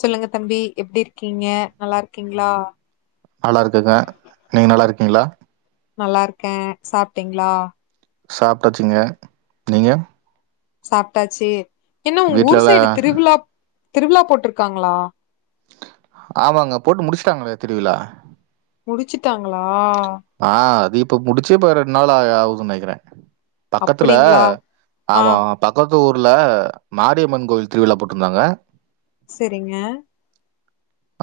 சொல்லுங்க தம்பி எப்டி இருக்கீங்க நல்லா இருக்கீங்ளா நல்லா இருக்கக்கா நீங்க நல்லா இருக்கீங்ளா நல்லா இருக்கேன் சாப்ட்டீங்களா சாப்டாச்சுங்க நீங்க சாப்ட்டாச்சு என்ன உங்க ஊர் வீட்லலா சைடு திருவிழா திருவிழா போட்டிருக்காங்களா ஆமாங்க போட்டு முடிச்சுட்டாங்களே திருவிழா முடிச்சுட்டாங்களா ஆ அது இப்ப முடிச்சே இப்ப ரெண்டு நாள் அ ஆகுதுன் நனைக்கற பக்கத்துல அப்டிங்களா ஆ ஆமா ஆமா பக்கத்து ஊர்ல மாரியம்மன் கோயில் திருவிழா போட்ருந்தாங்க சரிங்க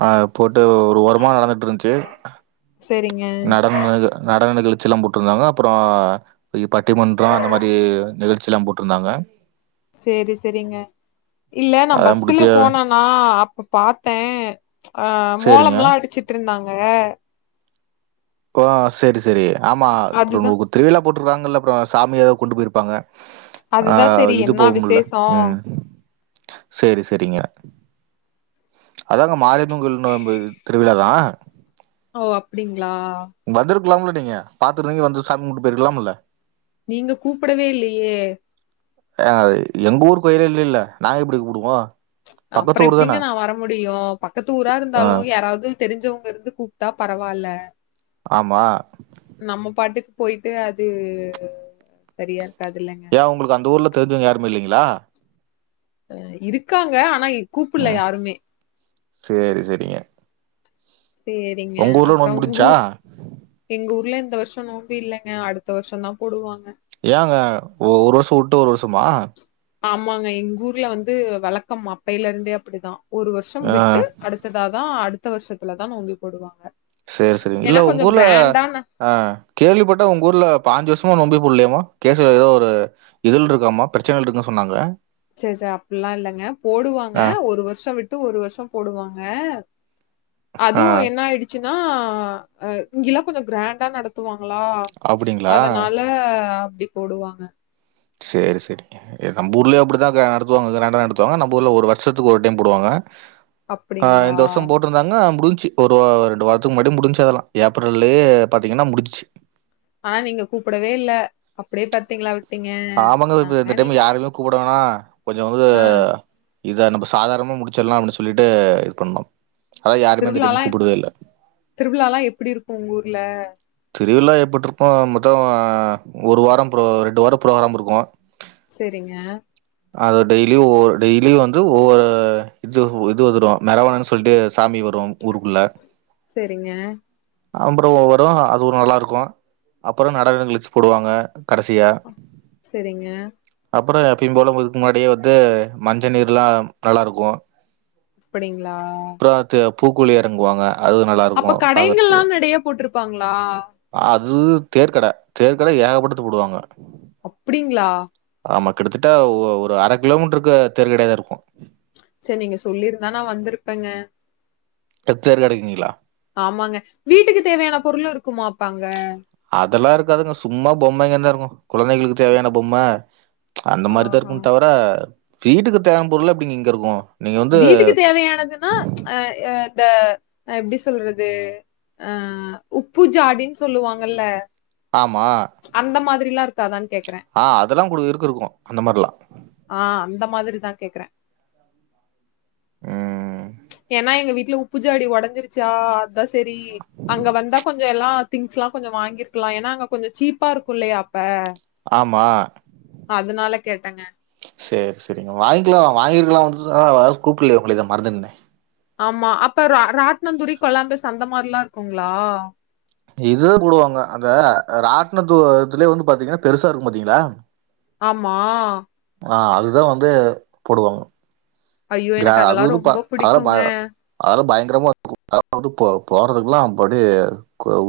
அ போட்டு ஒரு ஓரமா நடந்துட்ருந்துச்சு சரிங்க ம் அது நடன நிகழ்ச்சி எல்லாம் போட்டுருந்தாங்க அப்புரோ இ பட்டிமன்றம் அந்த மாரி நிகழ்ச்சி எல்லா போட்ருந்தாங்க சேரி செரிங்க இல்ல நா அதெல்லாம் பஸ்ல முடிச்சு போனனா அப்ப பாத்த அ மோளம் சரிங்க. எல்லாம் அடிச்சிட்ருந்தாங்க கோ செரி செரி ஆமா அதுதா திருவிழா போட்டுற்தாங்கல்ல அப்றோ சாமி ஏதாது கொண்டு போயிருப்பாங்க அ அதுதா செரி இது என்னா போகும்ல விசேஷோ உம் சேரி செரிங்க அதாங்க மாரியம்மன் கோயில்நோம்பு திருவிழா தா ஓ அப்டிங்களா வந்துருக்கலாம்ல நீங்க பாத்துட்றீங்க வந்து சாமி கும்டு போயிருக்கலாம்ல்ல நீங்க கூப்படவே இல்லயே அ எங்க ஊர் கோயிலே இல்லேல்ல நாங்க எப்டி கூப்டுவோம் அப்பற எப்டிங்க நா வர முடியும் பக்கத்து ஊரா ஆ இருந்தாலும் யாராது தெரிஞ்சவங்கருந்து கூப்ட்டா பரவால்ல ஆமா நம்ம பாட்டுக்கு போயிட்டு அது சரியா இருக்காது இல்லைங்க ஏ உங்களுக்கு அந்த ஊர்ல தெரிஞ்சவுங்க யாருமே இல்லைங்ளா இருக்காங்க ஆனா கூப்பல ம் யாருமே சேரி சேரிங்க சேர் ஒங்க ஊர்ல நோம்ப் முடிச்சா எங்க ஊர்ல இந்த வருஷோ நோம்பி இல்லங்க அடுத்த வருஷோ தா போடுவாங்க ஏங்க ஒ ஒரு வருஷோ உட்டு ஒரு வருஷமா ஆமாங்க எங்க ஊர்ல வந்து வழக்கம் அப்பையில இருந்தே அப்படிதா ஒரு வருஷம் ஆ விட்டு அடு த்தாதா அடுத்த வருஷத்துல தா நோம்பி போடுவாங்க சேரி சேரி இல்ல ஏன்னா உங்க கொஞ்சம் ஊர்ல கிராண்டா ந ஆ கேள்விப்பட்ட உங்க ஊர்ல பாஞ்சு வருஷமா நோம்பே போட்லயாமா கேசல ஏதோ ஒரு இதுல இருக்காமா பிரச்சனைல இருக்குன் சொன்னாங்க ச ச அப்பட்ல்லா இல்லைங்க போடுவாங்க ஆ, ஒரு வருஷோ விட்டு ஒரு வருஷம் போடுவாங்க ஆ அதுவு என்னா ஆய்டு ச்சுனா அ இங்கல்லா கொஞ்சோ கிராண்டா நடத்துவாங்களா அப்படிங்களா? அதனால அ அப்டி போடுவாங்க சேரி சேரிங்க நம்ப ஊர்லயூ அப்படி நடத்துவாங்க கிரண்டா நடத்துவாங்க நம்ப ஊர்ல ஒரு வருஷத்துக்கு ஒரு டைம் போடுவாங்க ஆ அப்படிங்களா இந்த வருஷம் போட்ருந் தாங்க முடிஞ்ச்சு ஒரு ரெண்டு வாரத்துக்கு முன்னாடியே முடிஞ்ச்சு அதெல்லா ஏப்ரல்லே பாத்தீங்கன்னா முடிஞ்ச்சு ஆனா நீங்க கூப்படவே இல்ல அப்டே பாத்தீங்களா விட் ஆமாங்க இப்ப இந்த டைம் யாருமே கூப்பட வேணா கொஞ்சோ வந்து ஆ இத நம்ப சாதாரணமா முடிச்சட்லா அப்டின்னு சொல்லிட்டு இது பண்ணோ திருவிழாலா திருவிழாலா எப்டி இருக்கு உங்க ஊர்ல திருவிழா எப்ட்டுருப்போ மொத்தோ ஒரு வாரம் ப்ரோ ரெண்டு வாரோ ஃப்ரோகராம் இருக்கு சேரிங்க அது டெய்லியு ஒரு டெய்லியு வந்து ஒவ்வொரு இது இது வந்துரு மெரவான்னு சொல்ட்டு சாமி வரு ஊருக்குள்ள சேரிங்க அப்புறோ ஒவ்வொரு அது ஒரு நல்லா இருக்கு அப்புறோ நடன நிகழச்சு போடுவாங்க கடைசியா சேரிங்க அப்பறோ எப்புயுபோல இதுக் முன்னாடியே வந்து மஞ்சள் நீர்ல்லா நல்லா இருக்கு அப்படிங்ளா [unintelligible] பூக்குழி எறங்குவாங்க அதுவு நல்லா அப்ப கடைகள்லா நடையா போட்ருப்பாங்களா அது தேர்கட தேர்கட ஏகப்பட்டத்து போடுவாங்க அப்டிங்களா ஆமா கிட்டத்தட்ட ஒரு அர கிலோமீட்ருக்கு தேர் கடயாதா இருக்கு ச்சே நீங்க சொல்லி இருந்தா நா வந்திருப்பங்ங ட தேர்கடைக்கீங்ளா ஆமாங்க வீட்டுக்கு தேவையான பொருளூ இருக்குமா அப்ப அங்க அதெல்லா இருக்காதுங்க சும்மா பொம்மைங்க தா இருக்கு குழந்தைகளுக்கு தேவையான பொம்ம அந்த மாரி தா ஆஹா இருக்கும் தவர வீட்டுக்கு தேவயான பொருளா எப்டி இங்க இருக்கும் நீங்க வந்து வீட்டுக்கு தேவையானதுன்னா அ இ இந்த எப்டி சொல்றது அ உப்பு ஜாடின்னு சொல்லுவாங்கல்ல ஆமா அந்த மாதிரில்லா இருக்காதான்னு கேக்குறேன் ஆ அதெல்லா கூட இருக்கு இருக்குன் அந்த மாரிலா ஆன் அந்த மாரிதா கேக்குறே ம் ஏன்னா எங்க உப்பு ஜாடி ஒடஞ்சிருச்சா அதா சரி அங்க வந்தா கொஞ்ச எல்லா திங்ஸ்ல்லா கொஞ்ச வாங்கிருக்கலா ஏன்னா அங்க கொஞ்ச சீப்பா இருக்கு இல்லயா அப்ப ஆமா அதனால கேட்டங்க சேரி சேரிங்க வாங்கிக்கலான் வாங்கியிருக்காலாம் யாரு கூப்பிடலயா உங்களுக்கு இதா மறந்து ஆமா அப்ப ரா ராட்டின தூரி கொல்லாம்பஸ் அந்த மாரில்லா இருக்குங்களா இதுதா போடுவாங்க அந்த ராட்டனத்து துலயே வந்து பாத்தீங்கனா பெருசா இருக்கு பாத்தீங்களா ஆமா ஆ அதுதா வந்து போடுவாங்க ஐயோ க எனக்கு அது அதெல்லாம் வந்து ரொம்ப அதெல்லா பிடிக்குங்க அதெல்லா பயங்கரமா இருக்குன் அத வந்து போ போறதுகெல்லா அப்டியே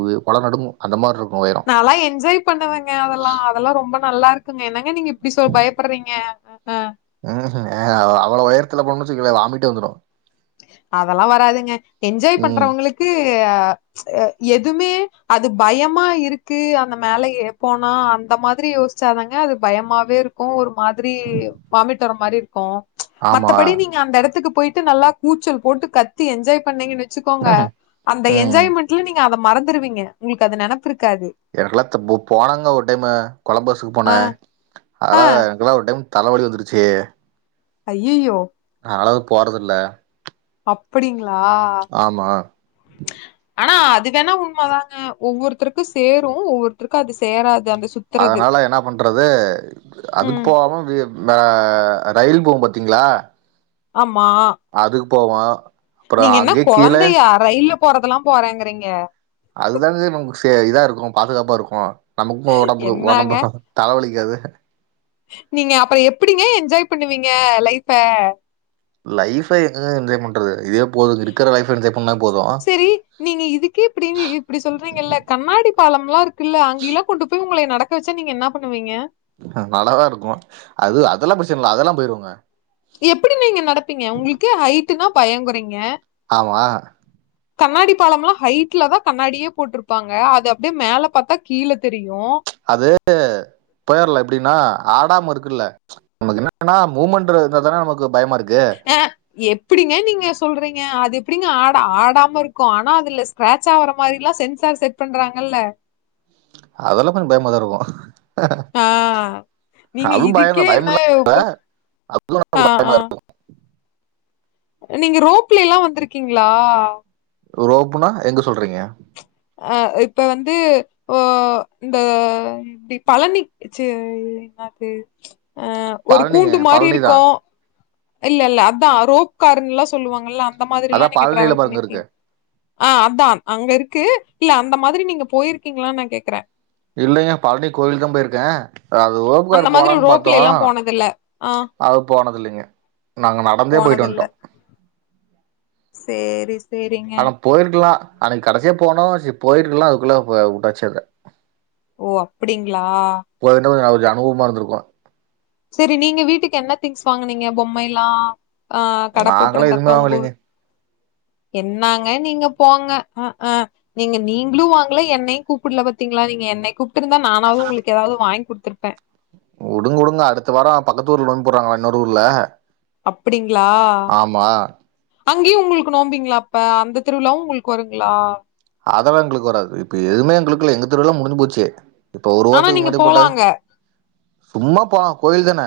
உயி கொல நடுங்குன் அந்த மார்ருக்கும் நல்லா என்ஜாய் பண்ணுவங்க அதல்லாம் அதெல்லா ரொம்ப நல்லா இருக்குமே என்னங்க நீங்க இப்டி சொ பயப்படுறீங்க அன் ம் ம் அவ்ளவு உயரத்துல போனோன் வச்சிக்கோங்களேன் வாமிட்டே வந்துரும் அதெல்லா வராதுங்க என்ஜாய் ம் பண்றவங்குளுக்கு எதுவுமே அது பயமா இருக்கு அந்த மேல எ போனா அந்த மாதுரி ச்சாதாங்க தாங்கே அது பயமாவே இருக் கு ஒரு மாதிரி வாமிட் வர மாரி இருக்கு ஆமா மத்தபடி நீங்க அந்த எடத்துக்கு போயிட்டு நல்லா கூச்சல் போட்டு கத்தி என்ஜாய் பண்ணீங்கன்னு வச்சுக்கோங்க ம்ஹூம் அந்த ம் என்ஜாய்மெண்ட்ல நீங்க அத மறந்துருவீங்க உங்களுக்கு அந்த நெனப்பு இருக்காது எனக்குல்லா துப் போனாங்க ஒரு டைம் கொலம்பஸ்க்கு போன ஆ ஆ அதெல்லா ல்லாம் ஒரு டைம் தலைவலி வந்துருச்சு ஐய்யயோ அதனால அது போறத இல்ல அப்டிங்களா ஆனா அது வேணா உண்ம தாங்க ஒவ்வொருத்தருக்கும் சேரும் ஒவ்வொருத்தருக்கும் அது சேராது அந்த சுத் அதனால என்ன பண்றது ம் அதுக்கு போகாம வே இந்த ரயில் போம் பாத்தீங்களா ஆமா அதுக்கு போவன் நீங்க என்ன கொழந்தையா ரயில்ல போறதெல்லாம் போறேங்கறீங்க அதுதாங்க நமக் இதா இருக்கும் பாதுகாப்பா இருக்கும் நமக்கும் நம்ம என்னங்க ஒடம்புக்கு தலவலிக்காது நீங்க அப்பறம் எப்டிங்க என்ஜாய் பண்ணுவீங்க லைஃப்ப லைஃப எங்க என்ஜாய் பண்றது இதே போதும் இருக்கிற லைப் என்ஜாய் பண்ணா போதும் செரி நீங்க இதுக்கே இப்டி இப்டி சொல்றீங்கல்ல கண்ணாடி பாலம்ல்லா இருக்குல்ல அங்கல்லாம் கொண்டு போய் உங்கள நடக்க வச்ச நீங்க என்ன பண்ணுவீங்க அ நல்லாதா இருக்கோ அது அதெல்லா பிரச்சன இல்ல அதெல்லா போயிருவங்க எப்டி நீங்க நடப்பீங்க உங்குளுக்கே ஹைட்டுனா பயங்கீறீங்க ஆமா கண்ணாடி பாலம்ல்லா ஹைட்ல தா கண்ணாடியே போட்டிருப்பாங்க அது அப்டியே மேல பாத்தா கீழ தெரியு அது போயர்ல எப்டின்னா ஆடாம இருக்குல்ல உனக்கு என்னன்னா மூவ்மெண்ட் இருந்தா தானே நமக்கு பயமா இருக்கு ஆ எப்டிங்க நீங்க சொல்றீங்க அது எப்டிங்க ஆட ஆடாம இருக்கு ஆனா அதுல ஸ்கேர் சாவற மாரிலா சென்சார் செட் பண்றாங்கல்ல அதெல்லா கொஞ்சம் பயமாகதா இருக்கு ஆ நீங்க அதுவு பயமா இதுக்கே என்ன பயம்லா இல்ல இப்ப அது நம ஆ பயமா ஆ இருக்கு நீங்க ரோப்ல எல்லா வந்திருக்கீங்ளா ரோப்புனா எங்க சொல்றீங்க ஆ இப்ப வந்து ஓ இந்த எப்டி பழனிக் ச்சீ என்னாது அ ஒரு பழனிங்க கூண்டு மாரி பழனிதா இருக்கு இல்ல இல்ல அதான் ரோப் காருன்ல்லா சொல்லுவாங்கல்ல அந்தமாரில்லா அதா நீங்க பழனில டிராவல் பாருங்க பண்ணிருக்கீங் இருக்கு ஆ அதா அங்க இருக்கு இல்ல அந்த மாரி நீங்க போயிருக்கீங்களான் நா கேக்குற இல்லங்க பழனி கோயிலு தான் போயிருக்கேன் அது ரோப்புகாரு அந்த மாதிரி போலாம்னு பாத்தோ ரோப்லேல்லா போனதில்ல ஆ அது போனதில்லைங்க நாங்க நடந்தே போய்ட்டு போனதில்ல வந்துட்டோ சேரி செரிங்க ஆனா போயிருக்கலா அன்னைக்கி கடைசியா போனோ செரி போயிருக்ளா அதுகுள்ள வுட்டாச்சு அங்க ஓ அப்டிங்ளா போயிருந்தா கொஞ்சோ அனுபவமா இருந்திருக்கும் செரி நீங்க வீட்டுக்கு என்ன திங்ஸ் வாங்குனீங்க பொம்மைல்லா ஆ கட நாங்களா எதுவுமே போட்டுருந்தப்ப உங்க வாங்கலைங்க ஊர் என்னாங்க நீங்க போங்க அ அ நீங்க நீங்குளு வாங்கள என்னையு கூப்பல பாத்தீங்களா நீங்க என்ன கூப் ட்ருந்தா நானாவது உங்குளுக்கு ஏதாவது வாங்கி குடுத்துருப்பே உடுங்க உடுங்க அடுத்த வார பக்கத்துஊர்ல நோம்பி போடுறாங்களா இன்னொரு ஊர்ல அப்டிங்ளா ஆமா அங்கேயு உங்குளுக்கு நோம்பிங்களா அப்ப அந்த திருவிழாவு உங்குளுக்கு வருங்ளா அதெல்லா எங்குளுக்கு வராது இப்ப எதுவுமே எங்குளுக்கிள்ள எங்க தெருலா முடிஞ்சு போச்சு. இப்ப ஒரு ஆனா வாரத்துக்கு நீங்க முன்னாடி போட்டே போலாங்க சும்மா போளா கோவில்தான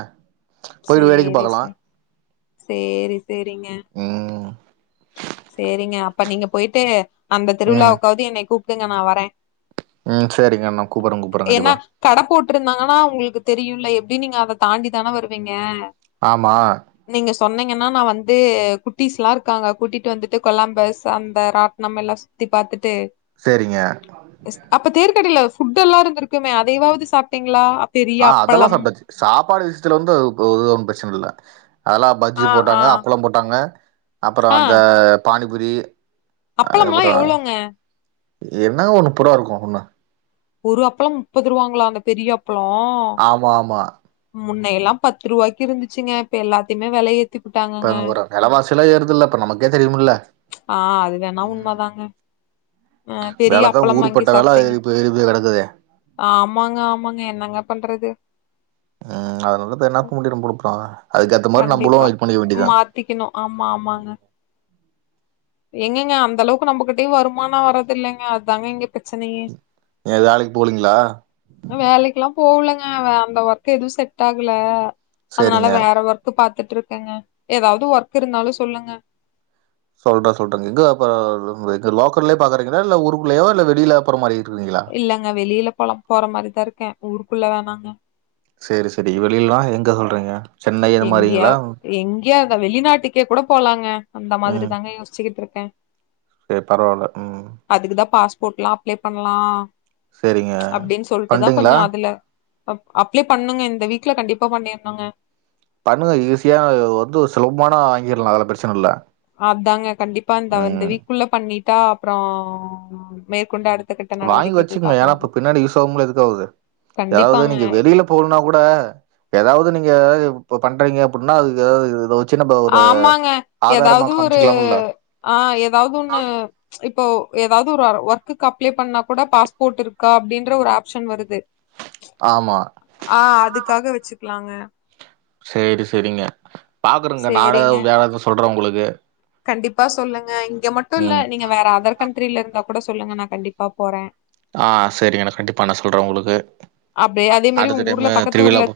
சேரி சார் சேரி செரிங்க உம் சேரிங்க அப்ப நீங்க போயிட்டு அந்த ம் திருவிழாவுக்காவது என்னைய கூப்பிடுங்க நா வரே உம் சேரிங்க நா கூப்பற கூப்பற ஏன்னா கண்டிப்பா கட போட்டுருந்தாங்கன்னா உங்குளுக்கு தெரியும்ல எப்டி நீங்க அத தாண்டி தான வருவீங்க ஆமா நீங்க சொன்னீங்கன்னா நா வந்து குட்டீஸ்ல்லா இருக்காங்க கூட்டிட்டு வந்துட்டு கொல்லம்பஸ் சந்த ராட்னம் எல்லா சுத்தி பாத்துட்டு செரிங்க ஸ் அப்ப தேருகடைல ஃபுட்டுல்லா இருந்துருக்குமே அதயாவது சாப்பிட்டீங்ளா ஆ அதெல்லா சாப்டாச்சு சாப்பாடு விஷயத்துல வந்து ஒத ஒன்றும் பிரச்சன இல்ல அதெல்லாம் பஜ்ஜி ஆ ஆ போட்டாங்க அப்பளம் போட்டாங்க அப்பறோ ஆ அந்த பானிபுரி அப்பளம்லா அதுப்பறோ எவ்ளோங்க என்ன ஒண்ணு நுப்பருவா இருக்கூ ஒண்ணு ஒரு அப்பளம் முப்பது ரூவாங்ளா அந்த பெரிய அப்ளோ ஆமா ஆமா முன்னையல்லா பத்து ரூவாய்க்கி இருந்துச்சுங்க இப்ப எல்லாத்தையுமே வெலயே இப்ப ஒரு வெலவாசில்லா ஏறுதுல்ல இப்ப நமக்கே தெரியுமுல்ல ஆ அது வேணா உண்மதாங்க ஆ பெரிய வேலதா அப்பளம் வாங்கி ஊருப்பட்ட வேல சாப்ட்டேங்க இப்ப ஏறிப்போய் கெடக்குது ஆமாங்க ஆமாங்க என்னங்க பண்றது ம் அதனால [unintelligible] ரொம்ப டுக்றா அதுக்கேத்த மாரி நம்மளு இது பண்ணிக்க வேண்டியதா ட்டிக்கணு ஆமா ஆமாங்க எங்கெங்க அந்த அளவுக்கு நம்பகிட்டயு வருமானம் வரதில்லங்க அத்தாங்க இங்க பிரச்சனையே ஏ வேலைக்கி போலங்ளா வேலைக்கில்லா போவுலங்க அந்த ஒர்க் எது செட் ஆகல சேரிங்க அதனால வேற ஒர்க் கு பாத்துட்ருக்கேங்க எதாவ்து ஒர்க் இருந்தாலு சொல்லுங்க சொல்ற சொல்றேங்க இங்க இப்ப இங்க லோக்கல்லயா பாக்குறீங்களா இல்ல ஊருக்குலயோ இல்ல வெளியில போற மாரி இருக்கீங்களா இல்லங்க வெளியில போல போற மாரிதா இருக்கே ஊருக்குள்ள வேணாங்க சேரி சேரி வெளியிலலா எங்க சொல்றீங்க சென்னை அது எங்கேயா மாரிங்களா எங்கேயாவ்து வெளிநாட்டுக்கே கூட போலாங்க அந்த மாதிரி தாங்க யோஸ்ச்சிகிட்டு இருக்கே சேர் பரவால்ல ம் அதுக்குதா பாஸ்போட்ல்லா அப்ளை பண்லா சேரிங்க அப்டின் சொல்ட்டுதா பண்றீங்களா கொஞ்சோ அதுல அப் அப்ளே பண்ணுங்க இந்த வீக்ல கண்டிப்பா பண்ணீருணுங்க பண்ணுங்க ஈஸியா வந்து சுலபமானா வாங்கிட்லா அதல்லா பிரச்சன இல்ல அதாங்க கண்டிப்பா இந்த இந்த ம் வீக்குள்ள பண்ணிட்டா அப்றோ மேற்கொண்டு அடுத் வாங்கி வச்சுக்குங்க ஏன்னா இப்ப பின்னாடி யூஸ் ஆவும்ள எதுக்காவ்து எதாவ்து கண்டிப்பாங்க. நீங்க வெளில போணுனா கூட எதாவ்து நீங்க பண்றீங்க அப்டின்னா அதுக்கு இது ஆமாங்க எதாவ்து ஒரு காமிச்சுக்கலாம்ல்ல ஆ எதாவ்து ஒண்ணு இப்போ எதாவ்து ஒரு ஒர்க்குக்கு அப்ளே பண்ணா கூட பாஸ்போர்ட் இருக்கா அப்டின்ற ஒரு ஆப்ஷன் வருது [unintelligible] ஆமா ஆ அதுக்காக வெச்சுக்லாங்க சேரி சேரிங்க பாக்குறங்க நானு சரிங்க. வேல எதுவு சொல்றே உங்குளுக்கு கண்டிப்பா சொல்லுங்க இங்க மட்டுல்ல ம் நீங்க வேற அதர் கண்ட்ரில இருந்தா கூட சொல்லுங்க நா கண்டிப்பா போறே ஆ செரிங்க நா கண்டிப்பா நா சொல்றே உங்குளுக்கு அப்டியே அதே மாரி அடுத்த உங்க ஊர்ல டைமு பக்கத்து திருவிழா ஊர்ல போ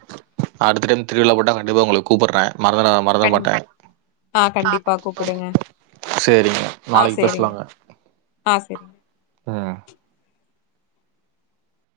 அடுத்த டைம் திருவிழா போட்டா கண்டிப்பா உங்களுக்கு கூப்புட்ற மறந்த கண் மறந்துறமாட்ட ஆ கண்டிப்பா கூப்பிடுங்க. சேரிங்க ஆ நாளைக்கி சரிங்க. பேஸ்லாங்க ஆ செரிங்க ஆ